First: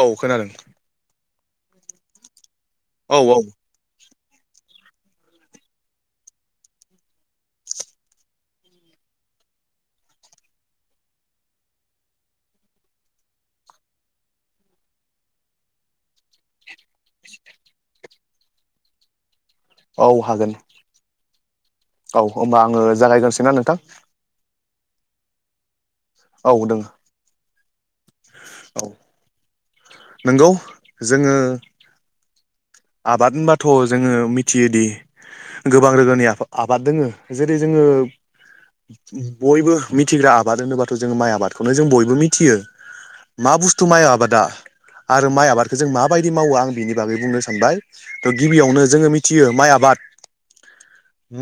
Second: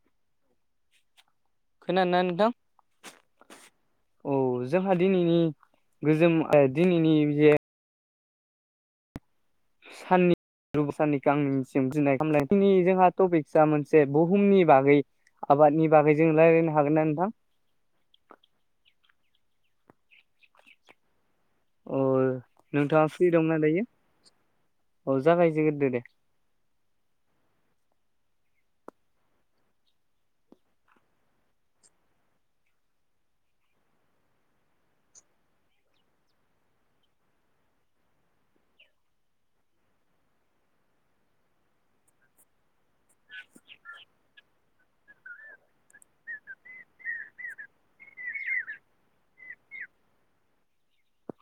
औ खोनादों। खोनादोना नोंथां। औ -औ। औ जोंहा दिनैनि गोजोम ओ दिनैनि जे साननि गुबुन साननिखौ आंनिसिम गिनाय खालाम दिनै जोंहा टपिकआ मोनसे बुहुमनि बागै आबादनि बागै जोङो रायलायनो हागोन ना नोंथां। औ हागोन। अ औ होमबा आङो जागायग्रसै ना नोंथां। अ जागायगोरदो दे। औ दोङो। औ नोंगौ जोङो आबाद होनबाथ' जोङो मिथियोदि गोबां रोखोमनि आबाद दोङो जेरै जोङो बयबो मिथिग्रा आबाद होनोबाथ' जों माइ आबादखौनो जों बयबो मिथियो। मा बुस्थु माइ आबादा आरो माइ आबादखौ जों माबायदि मावो आं बिनि बागै बुंनो सा सानबाय थ' गिबियावनो जोङो मिथियो माइ आबाद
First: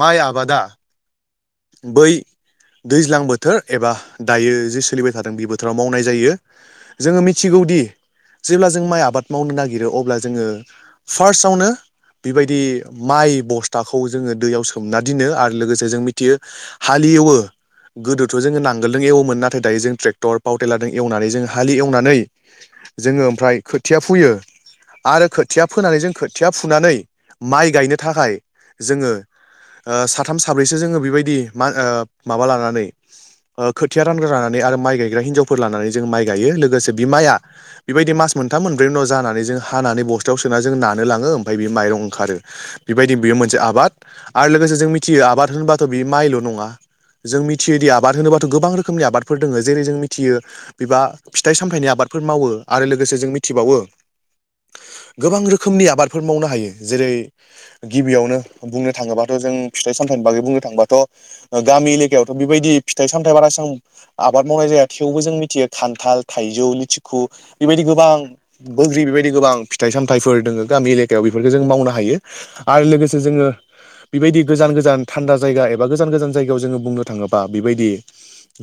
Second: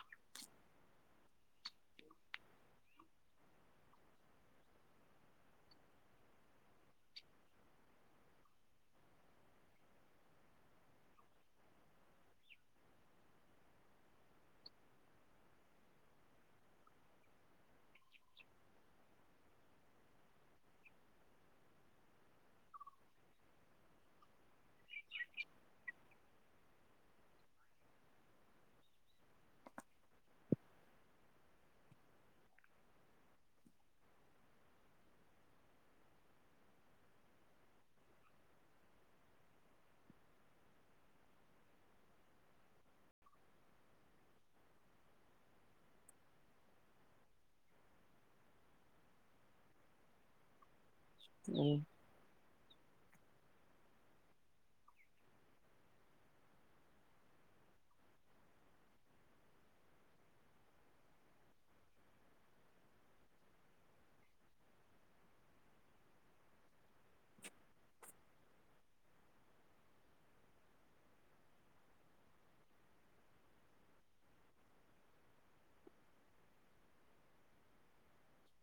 माइ आबादा बै दैज्लां बोथोर एबा दायो जे सोलिबाय थादों बे बोथोराव मावनाय जायो। जोङो मिथिगौदि जेब्ला जों माइ आबाद मावनो नागिरो अब्ला जोङो फार्स्टआवनो बेबायदि माइ बस्थाखौ जोङो दैयाव सोमना दोननो आरो लोगोसे जों मि थियो हाली एवो। गोदोथ' जोङो नांगोलजों एवोमोन नाथाय दायो जों ट्रेक्टर पावटेलारजों एवनानै जोंङ हालि एवनानै जोङो ओमफ्राय खोथिया फुयो। आरो खोथिया फोनानै जों खोथिया फुनानै माइ गायनो थाखाय जोङो ओ साथाम साब्रैसो जोङो बेबायदि मा ओ माबा लानानै ओ खोथिया रानग्रा लानानै आरो माइ गायग्रा हिन्जावफोर लानानै जों माइ गायो लोगोसे बि माइआ बेबायदि मास मोनथाम मोनब्रै उनाव जानानै जों हानानै बस्थायाव सोना जों नानो लाङो ओमफ्राय बे माइरं ओंखारो। बेबायदि बेयो मोनसे आबाद आरो लोगोसे जों मिथियो आबाद होनबाथ' बियो माइल' नङा जों मिथियोदि आबाद होनोबाथ' गोबां रोखोमनि आबादफोर दोङो जेरै जों मिथियो बिबा फिथाइ सामथायाइनि आबादफोर मावो आरो लोगोसे जों मिथिबावो गोबां रोखोमनि आबादफोर मावनो हायो जेरै गिबियावनो बुंनो थाङोबाथ' जों फिथाइ सामथाइनि बागै बुंनो थांबाथ' गामि एलेकायावथ' बेबायदि फिथाइ सामथाइ बारा एसां आबाद मावनाय जाया थेवबो जों मिथियो खान्थाल थाइजौ लिथिखु बेबायदि गोबां बोग्री बेबायदि गोबां फिथाइ सामथायाइफोर दोङो गामि एलेकायाव बेफोरखो जों मावनो हायो। आरो लोगोसे जोङो बेबायदि गोजान गोजान थान्दा जायगा एबा गोजान गोजान जायगायाव जोङो बुंनो थाङोबा बेबायदि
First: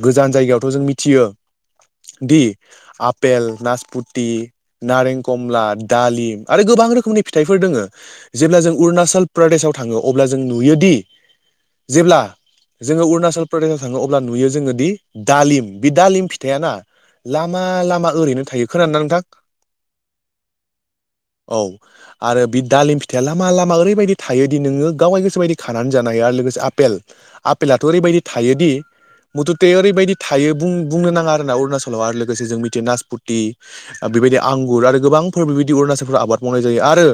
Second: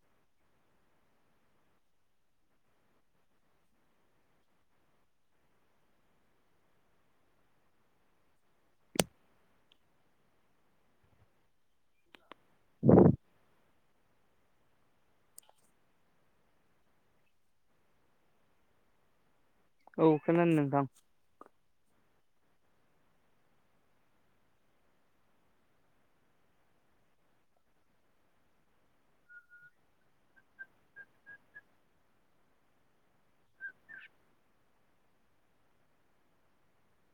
गोजान जायगायावथ' जों मिथियो दि आपेल नासपुती नारें कमला दालिम आरो गोबां रोखोमनि फिथाइफोर दोङो जेब्ला जों अरुणाचल प्रदेशआव थाङो अब्ला जों नुयोदि जेब्ला जोङो अरुणाचल प्रदेशआव थाङो अब्ला नुयो जोङो दि दालिम बे दालिम फिथाया ना लामा लामा ओरैनो थायो खोनादोना नोंथां। औ खोनादों नोंथां। औ। आरो बि दालिम फिथाइया लामा लामा ओरैबायदि थायोदि नोङो गावनि गोसो बायदि खानानै जानो हायो आरो लोगोसे आ पेल आपेलाथ' ओरैबायदि थायोदि मुथुते ओरैबायदि थायो बुं-बुंनो नाङा आरोना अरुणाचलाव आरो लोगोसे जों मिथियो नासपुती बेबायदि आंगुर आरो गोबांफोर बेबायदि अरुणाचलफोराव आबाद मावनाय जायो आरो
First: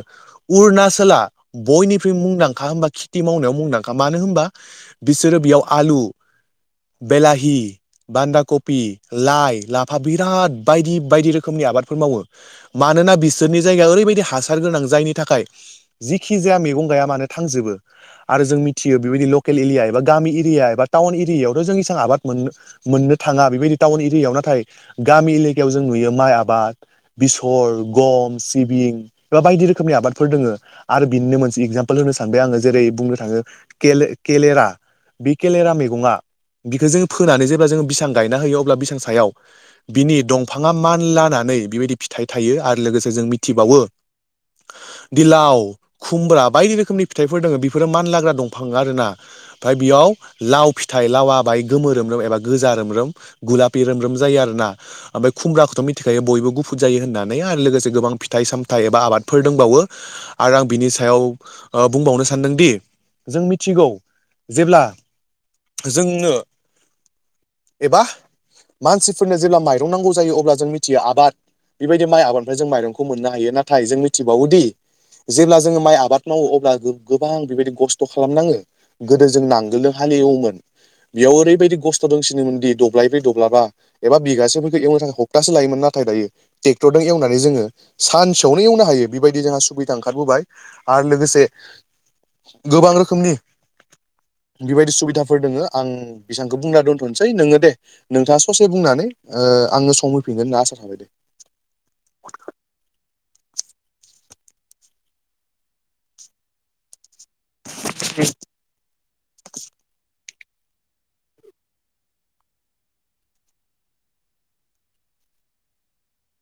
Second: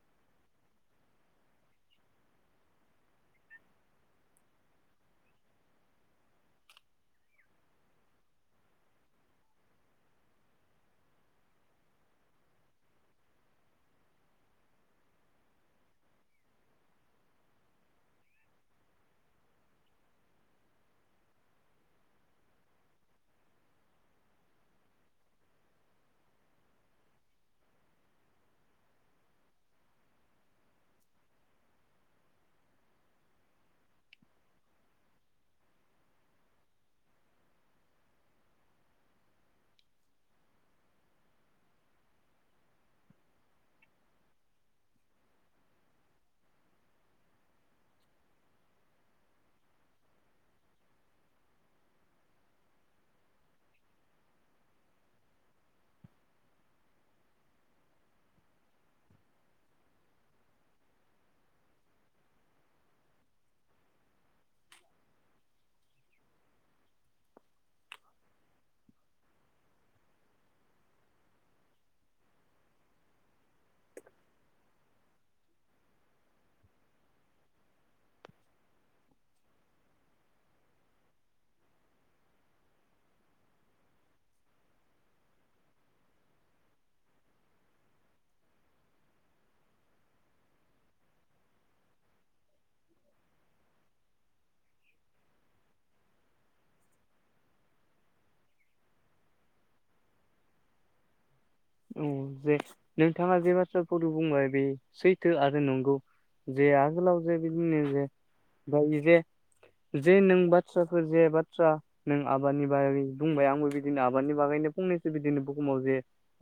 अरुणाचला बयनिख्रुइ मुंदांखा होनबा खेथि मावनायाव मुंदांखा मानो होनबा बिसोरो बेयाव आलु बेलाहि बान्दा कफि लाइ लाफा बिराद बायदि बायदि रोखोमनि आबादफोर मावो। मानोना बिसोरनि जायगाया ओरैबायदि हासार गोनां जायनि थाखाय जिखि जाया मैगं गाया मानो थांजोबो आरो जों मिथियो बेबायदि ल लकेल एलिया एबा गामि एरिया एबा टाउन एरियायावथ जों एसां आबाद मोननो मोननो थाङा बेबायदि टाउन एरियायाव नाथाय गामि एलेकायाव जों नुयो माइ आबाद बेसर गम सिबिं बा बायदि रोखोमनि आबादफोर दोङो। आरो बिनिनो मोनसे एगजामपोल होनो सानबाय आङो जेरै बुंनो थाङो केल-केेलेरा। बे केेलेरा मैगङा बिखौ जों फोनानै जेब्ला जों बिसां गायना होयो अब्ला बिसां सायाव बिनि दंफाङा मान लानानै बेबायदि फिथाइ थायो आरो लोगोसे जों मिथिबावो दिलाव खुमब्रा बायदि रोखोमनि फिथाइफोर दङो बेफोरो मान लाग्रा दंफां आरोना ओमफ्राय बेयाव लाव फिथाइ लावा बाहाय गोम रोम एबा गोजा रोम रोम। गुलापि रोम रोम जायो आरो ना। ओमफ्राय खुमब्राखौथ' मिथिखायो बयबो गुफुर जायो होननानै आरो लोगोसे गोबां फिथाइ सामथाइ एबा आबादफोर दंबावो। आरो आं बिनि सायाव बुंबावनो सानदोंदि जों मिथिगौ जेब्ला जोंनो एबा मानसिफोरनो जेब्ला माइरं नांगौ जायो अब्ला जों मिथियो आबाद बेबायदि माइ आबादनिफ्राय जों माइरंखौ मोननो हायो नाथाय जों मिथिबावोदि जेब्ला जोङो माइ आबाद मावो अब्ला गो-गोबां बेबायदि गस्थ' खालामनाङो। गोदो जों नांगोलजों हालेवोमोन बेयाव ओरैबायदि खस्थ' दंसिनोमोन दि दब्लाय ब्रै दब्लाबा एबा बिगासेफोरखौ एवनो थाखाय हपतासे लायोमोन नाथाय दायो ट्रेक्टरजों एवनानै जोङो सानसेयावनो एवनो हायो बेबायदि जोंहा सुबिदा ओंखारबोबाय। आरो लोगोसे गोबां रोखोमनि बेबायदि सुबिदाफोर दोङो आं बेसेबांखौ बुंना दोन्थ'नोसै नोङो दे नोंथाङा ससे बुंनानै ओ आंनो सम होफिनगोन होनना आसा थाबाय दे। औ जे नोंथाङा जे बाथ्राफोरखौ बुंबाय बे सैथो आरो नंगौ। जे आगोलाव जे बिदिनो जे ओफ्राय इ जे जे नों बाथ्राफोर जे बाथ्रा नों आबादनि बागै बुंबाय आंबो बिदिनो आबादनि बागैनो फंनैसो बिदिनो बुहुमाव जे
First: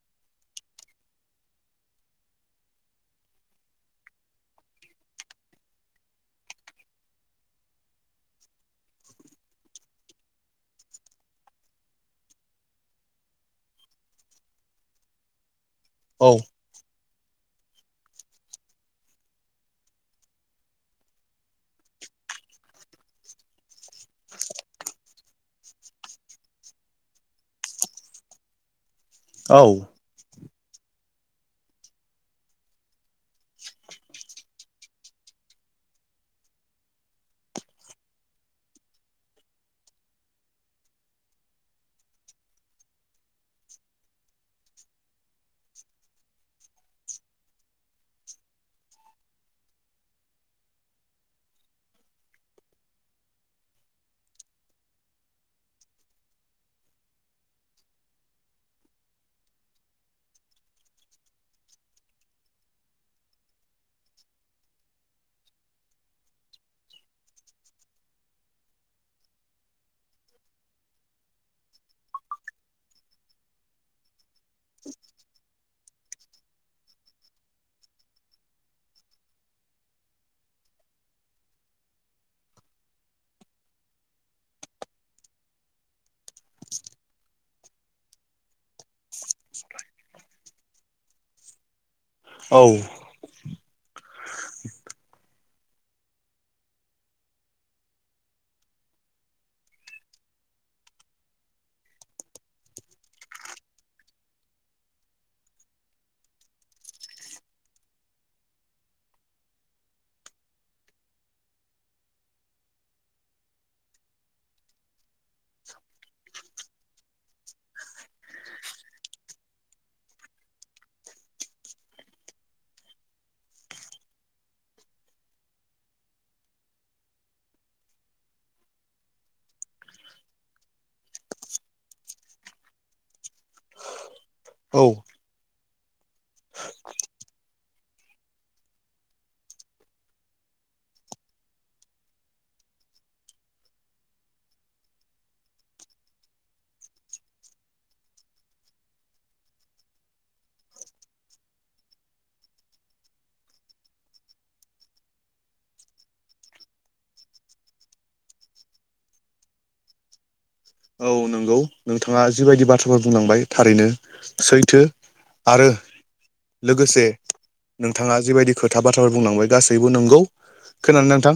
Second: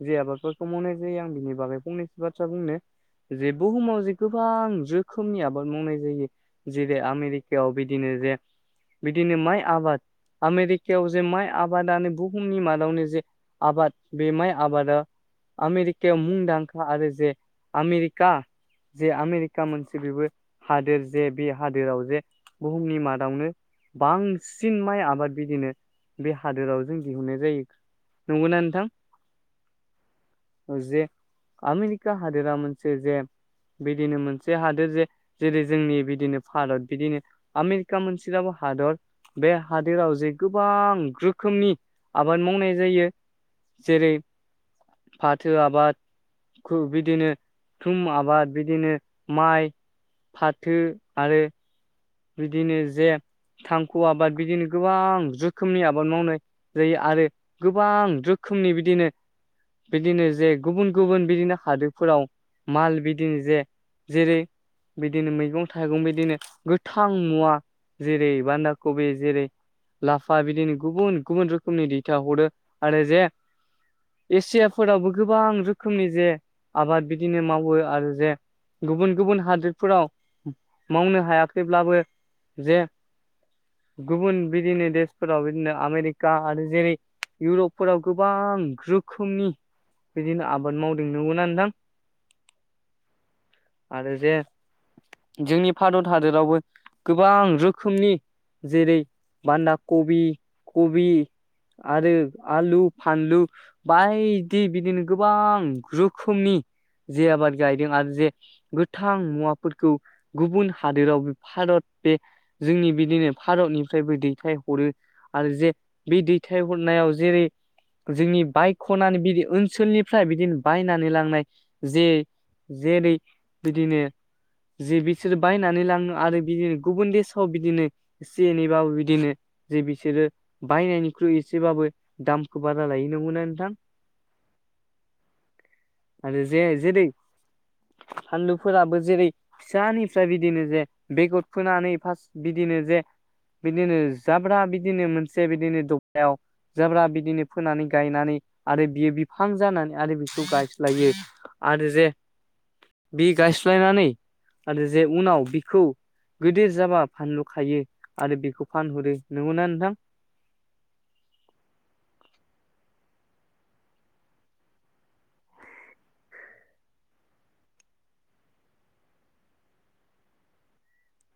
जे आबादफोरखौ मावनाय जायो आं बिनि बागै फंनैसो बाथ्रा बुंनो जे बुहुमाव जे गोबां रोखोमनि आबाद मावनाय जायो। जेरै आमेरिकायाव बिदिनो जे बिदिनो माइ आबाद आमेरिकायाव जे माइ आबादानो बुहुमनि मादावनो जे आबाद बे माइ आबाद आमेरिकायाव औ मुंदांखा आरो जे आमेरिका जे आमेरिका मोनसे बेबो हादोर जे बे हादोराव जे बुहुमनि मादावनो बांसिन माइ आबाद बिदिनो बे हादोराव जों दिहुननाय जायो नोंगौना नोंथां। औ जे आमेरिका हादोरा मोनसे जे बिदिनो मोनसे हादोर जे जेरै जोंनि बिदिनो भारत बिदिनो आमेरिका मोनसेफ्राबो हादर। बे हादोराव जे गोबां रोखोमनि आबाद मावनाय जायो। जेरै फाथो आबाद बिदिनो थुम आबाद बिदिनो माइ फाथो आरो बिदिनो जे थांखु आबाद बिदिनो गोबां रोखोमनि आबाद मावनाय जायो आरो गोबां रोखोमनि बिदिनो बिदिनो जे गुबुन गुबुन बिदिनो हादोरफोराव माल बिदिनो जे जेरै बिदिनो मैगं थाइगं बिदिनो गोथौ थां मुवा जेरै बान्दा कबि जेरै लाफा बिदिनो गुबुन गुबुन रोखोमनि दैथा हरो आरो जे एसियाफोरावबो गोबां रोखोमनि जे आबाद बिदिनो मावो आरो जे गुबुन गुबुन हादोरफोराव मावनो हायाखैब्लाबो जे गुबुन बिदिनो देशफोराव बिदिनो आमेरिका आरो जेरै इउरपफोराव गोबां रोखोमनि बिदिनो आबाद मावदों नंगौना नोंथां? औ आरो जे जोंनि भारत हाद दोरावबो गोबां रोखोमनि जेरै बान्दा कबि कबि आरो आलु फानलु बायदि बिदिनो गोबां रोखोमनि जे आबाद गायदों आरो जे गोथां मुवाफोरखौ गुबुन हादोराव बे भारत बे जोंनि बिदिनो भारतनिफ्रायबो दैथायहरो आरो जे बे दैथाय हरनायाव जेरै जोंनि बायख'नानै बिदि ओनसोलनिफ्राय बिदिनो बायनानै लांनाय जे जेरै बिदिनो जि बिसोर बायनानै लाङो आरो बिदिनो गुबुन देसाव बिदिनो एसे एनैबाबो बिदिनो जे बिसोरो बायनायनिख्रुइ एसेबाबो दामखौ बारा लायो नंगौना नोंथां? औ आरो जे जेरै फानलुफोराबो जेरै फिसानि ओफ्राय बिदिनो जे बेगर फोनानै फार्स्ट बिदिनो जे बिदिनो जाब्रा बिदिनो मोनसे बिदिनो दबथायाव जाब्रा बिदिनो फोनानै गायनानै आरो बियो बिफां जानानै आरो बिखौ गायस्लायो आरो जे बि गायस्लायनानै आरो जे उनाव बिखौ गोदो जाबा फानलु खायो आरो बेखौ फानहरो, नोंगौना नोंथां? औ नोंगौ नोंथाङा जिबायदि बाथ्राफोर बुंलांबाय थारैनो सैथो आरो‌ लोगोसे नोंथाङा जिबायदि खोथा बाथ्राफोर बुंलांबाय गासैबो नोंगौ। खोनादोंना नोंथां?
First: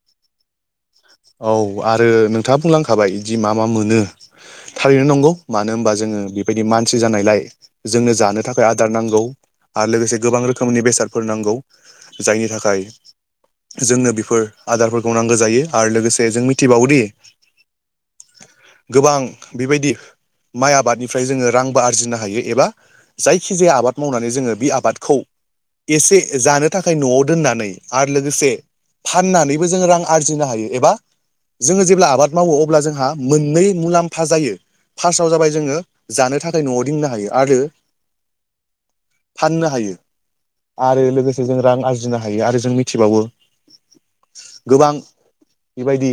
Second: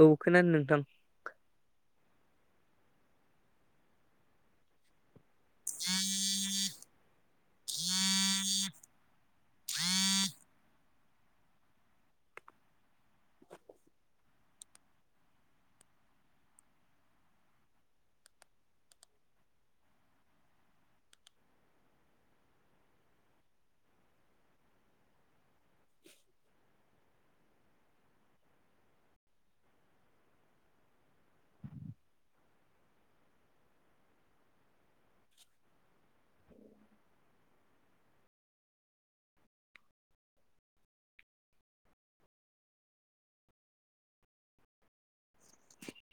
औ खोनादों नोंथां औ आरो नोंथाङा बुंलांखाबाय इदि मा मा मोनो थारैनो नंगौ मानो होनबा जोङो बेबायदि मानसि जानायलाय जोंनो जानो थाखाय आ दार नांगौ आरो लोगोसे गोबां रोखोम नि बेसादफोर नांगौ जायनि थाखाय जोंनो बेफोर आदारफोरखौ नांगो जायो आरो लोगोसे जों मिथिबावोदि गोबां बेबायदि माइ आबादनिफ्राय जोङो रांबो आरजिनो हायो एबा जायखिजाया आबाद मावनानै जोङो बे आबादखौ एसे जानो थाखाय न'आव दोननानै आरो लोगोसे फाननानैबो जों रां आरजिनो हायो। एबा जोङो जेब्ला आबाद मावो अब्ला जोंहा मोननै मुलाम्फा जायो। फार्स्टआव जाबाय जोङो जानो थाखाय न'आव दिननो हायो आरो फाननो हायो आरो लोगोसे जों रां आरजिनो हायो आरो जों मिथिबावो गोबां बेबायदि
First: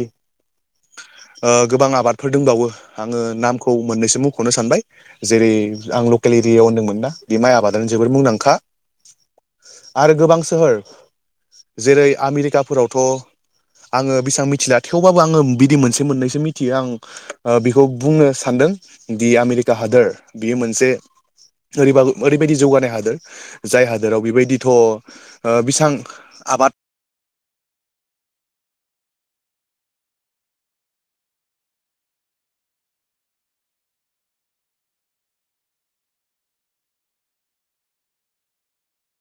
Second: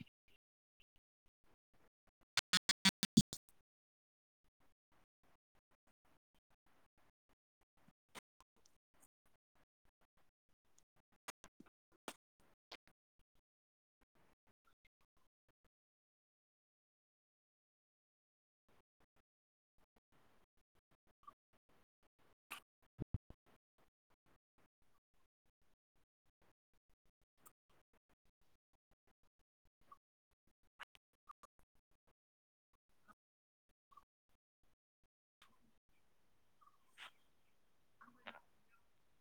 ओ गोबां आबादफोर दोंबावो आङो नामखौ मोननैसो मुंख'नो सानबाय जेरै आं लकेल एरियायाव ओनदोंमोन ना बे माइ आबादानो जोबोर मुंदांखा आरो गोबां सोहोर जेरै आमेरिकाफोरावथ' आङो बेसां मिथिला थेवबाबो आङो बिदि मोनसे मोननैसो मिथियो आं ओ बेखौ बुंनो सानदों दि आमेरिका हादोर बियो मोनसे ओरैबाबो ओरैबायदि जौगानाय हादोर जाय हादोराव बेबायदिथ' ओ बिसां आबाद [inaudible] [unintelligible]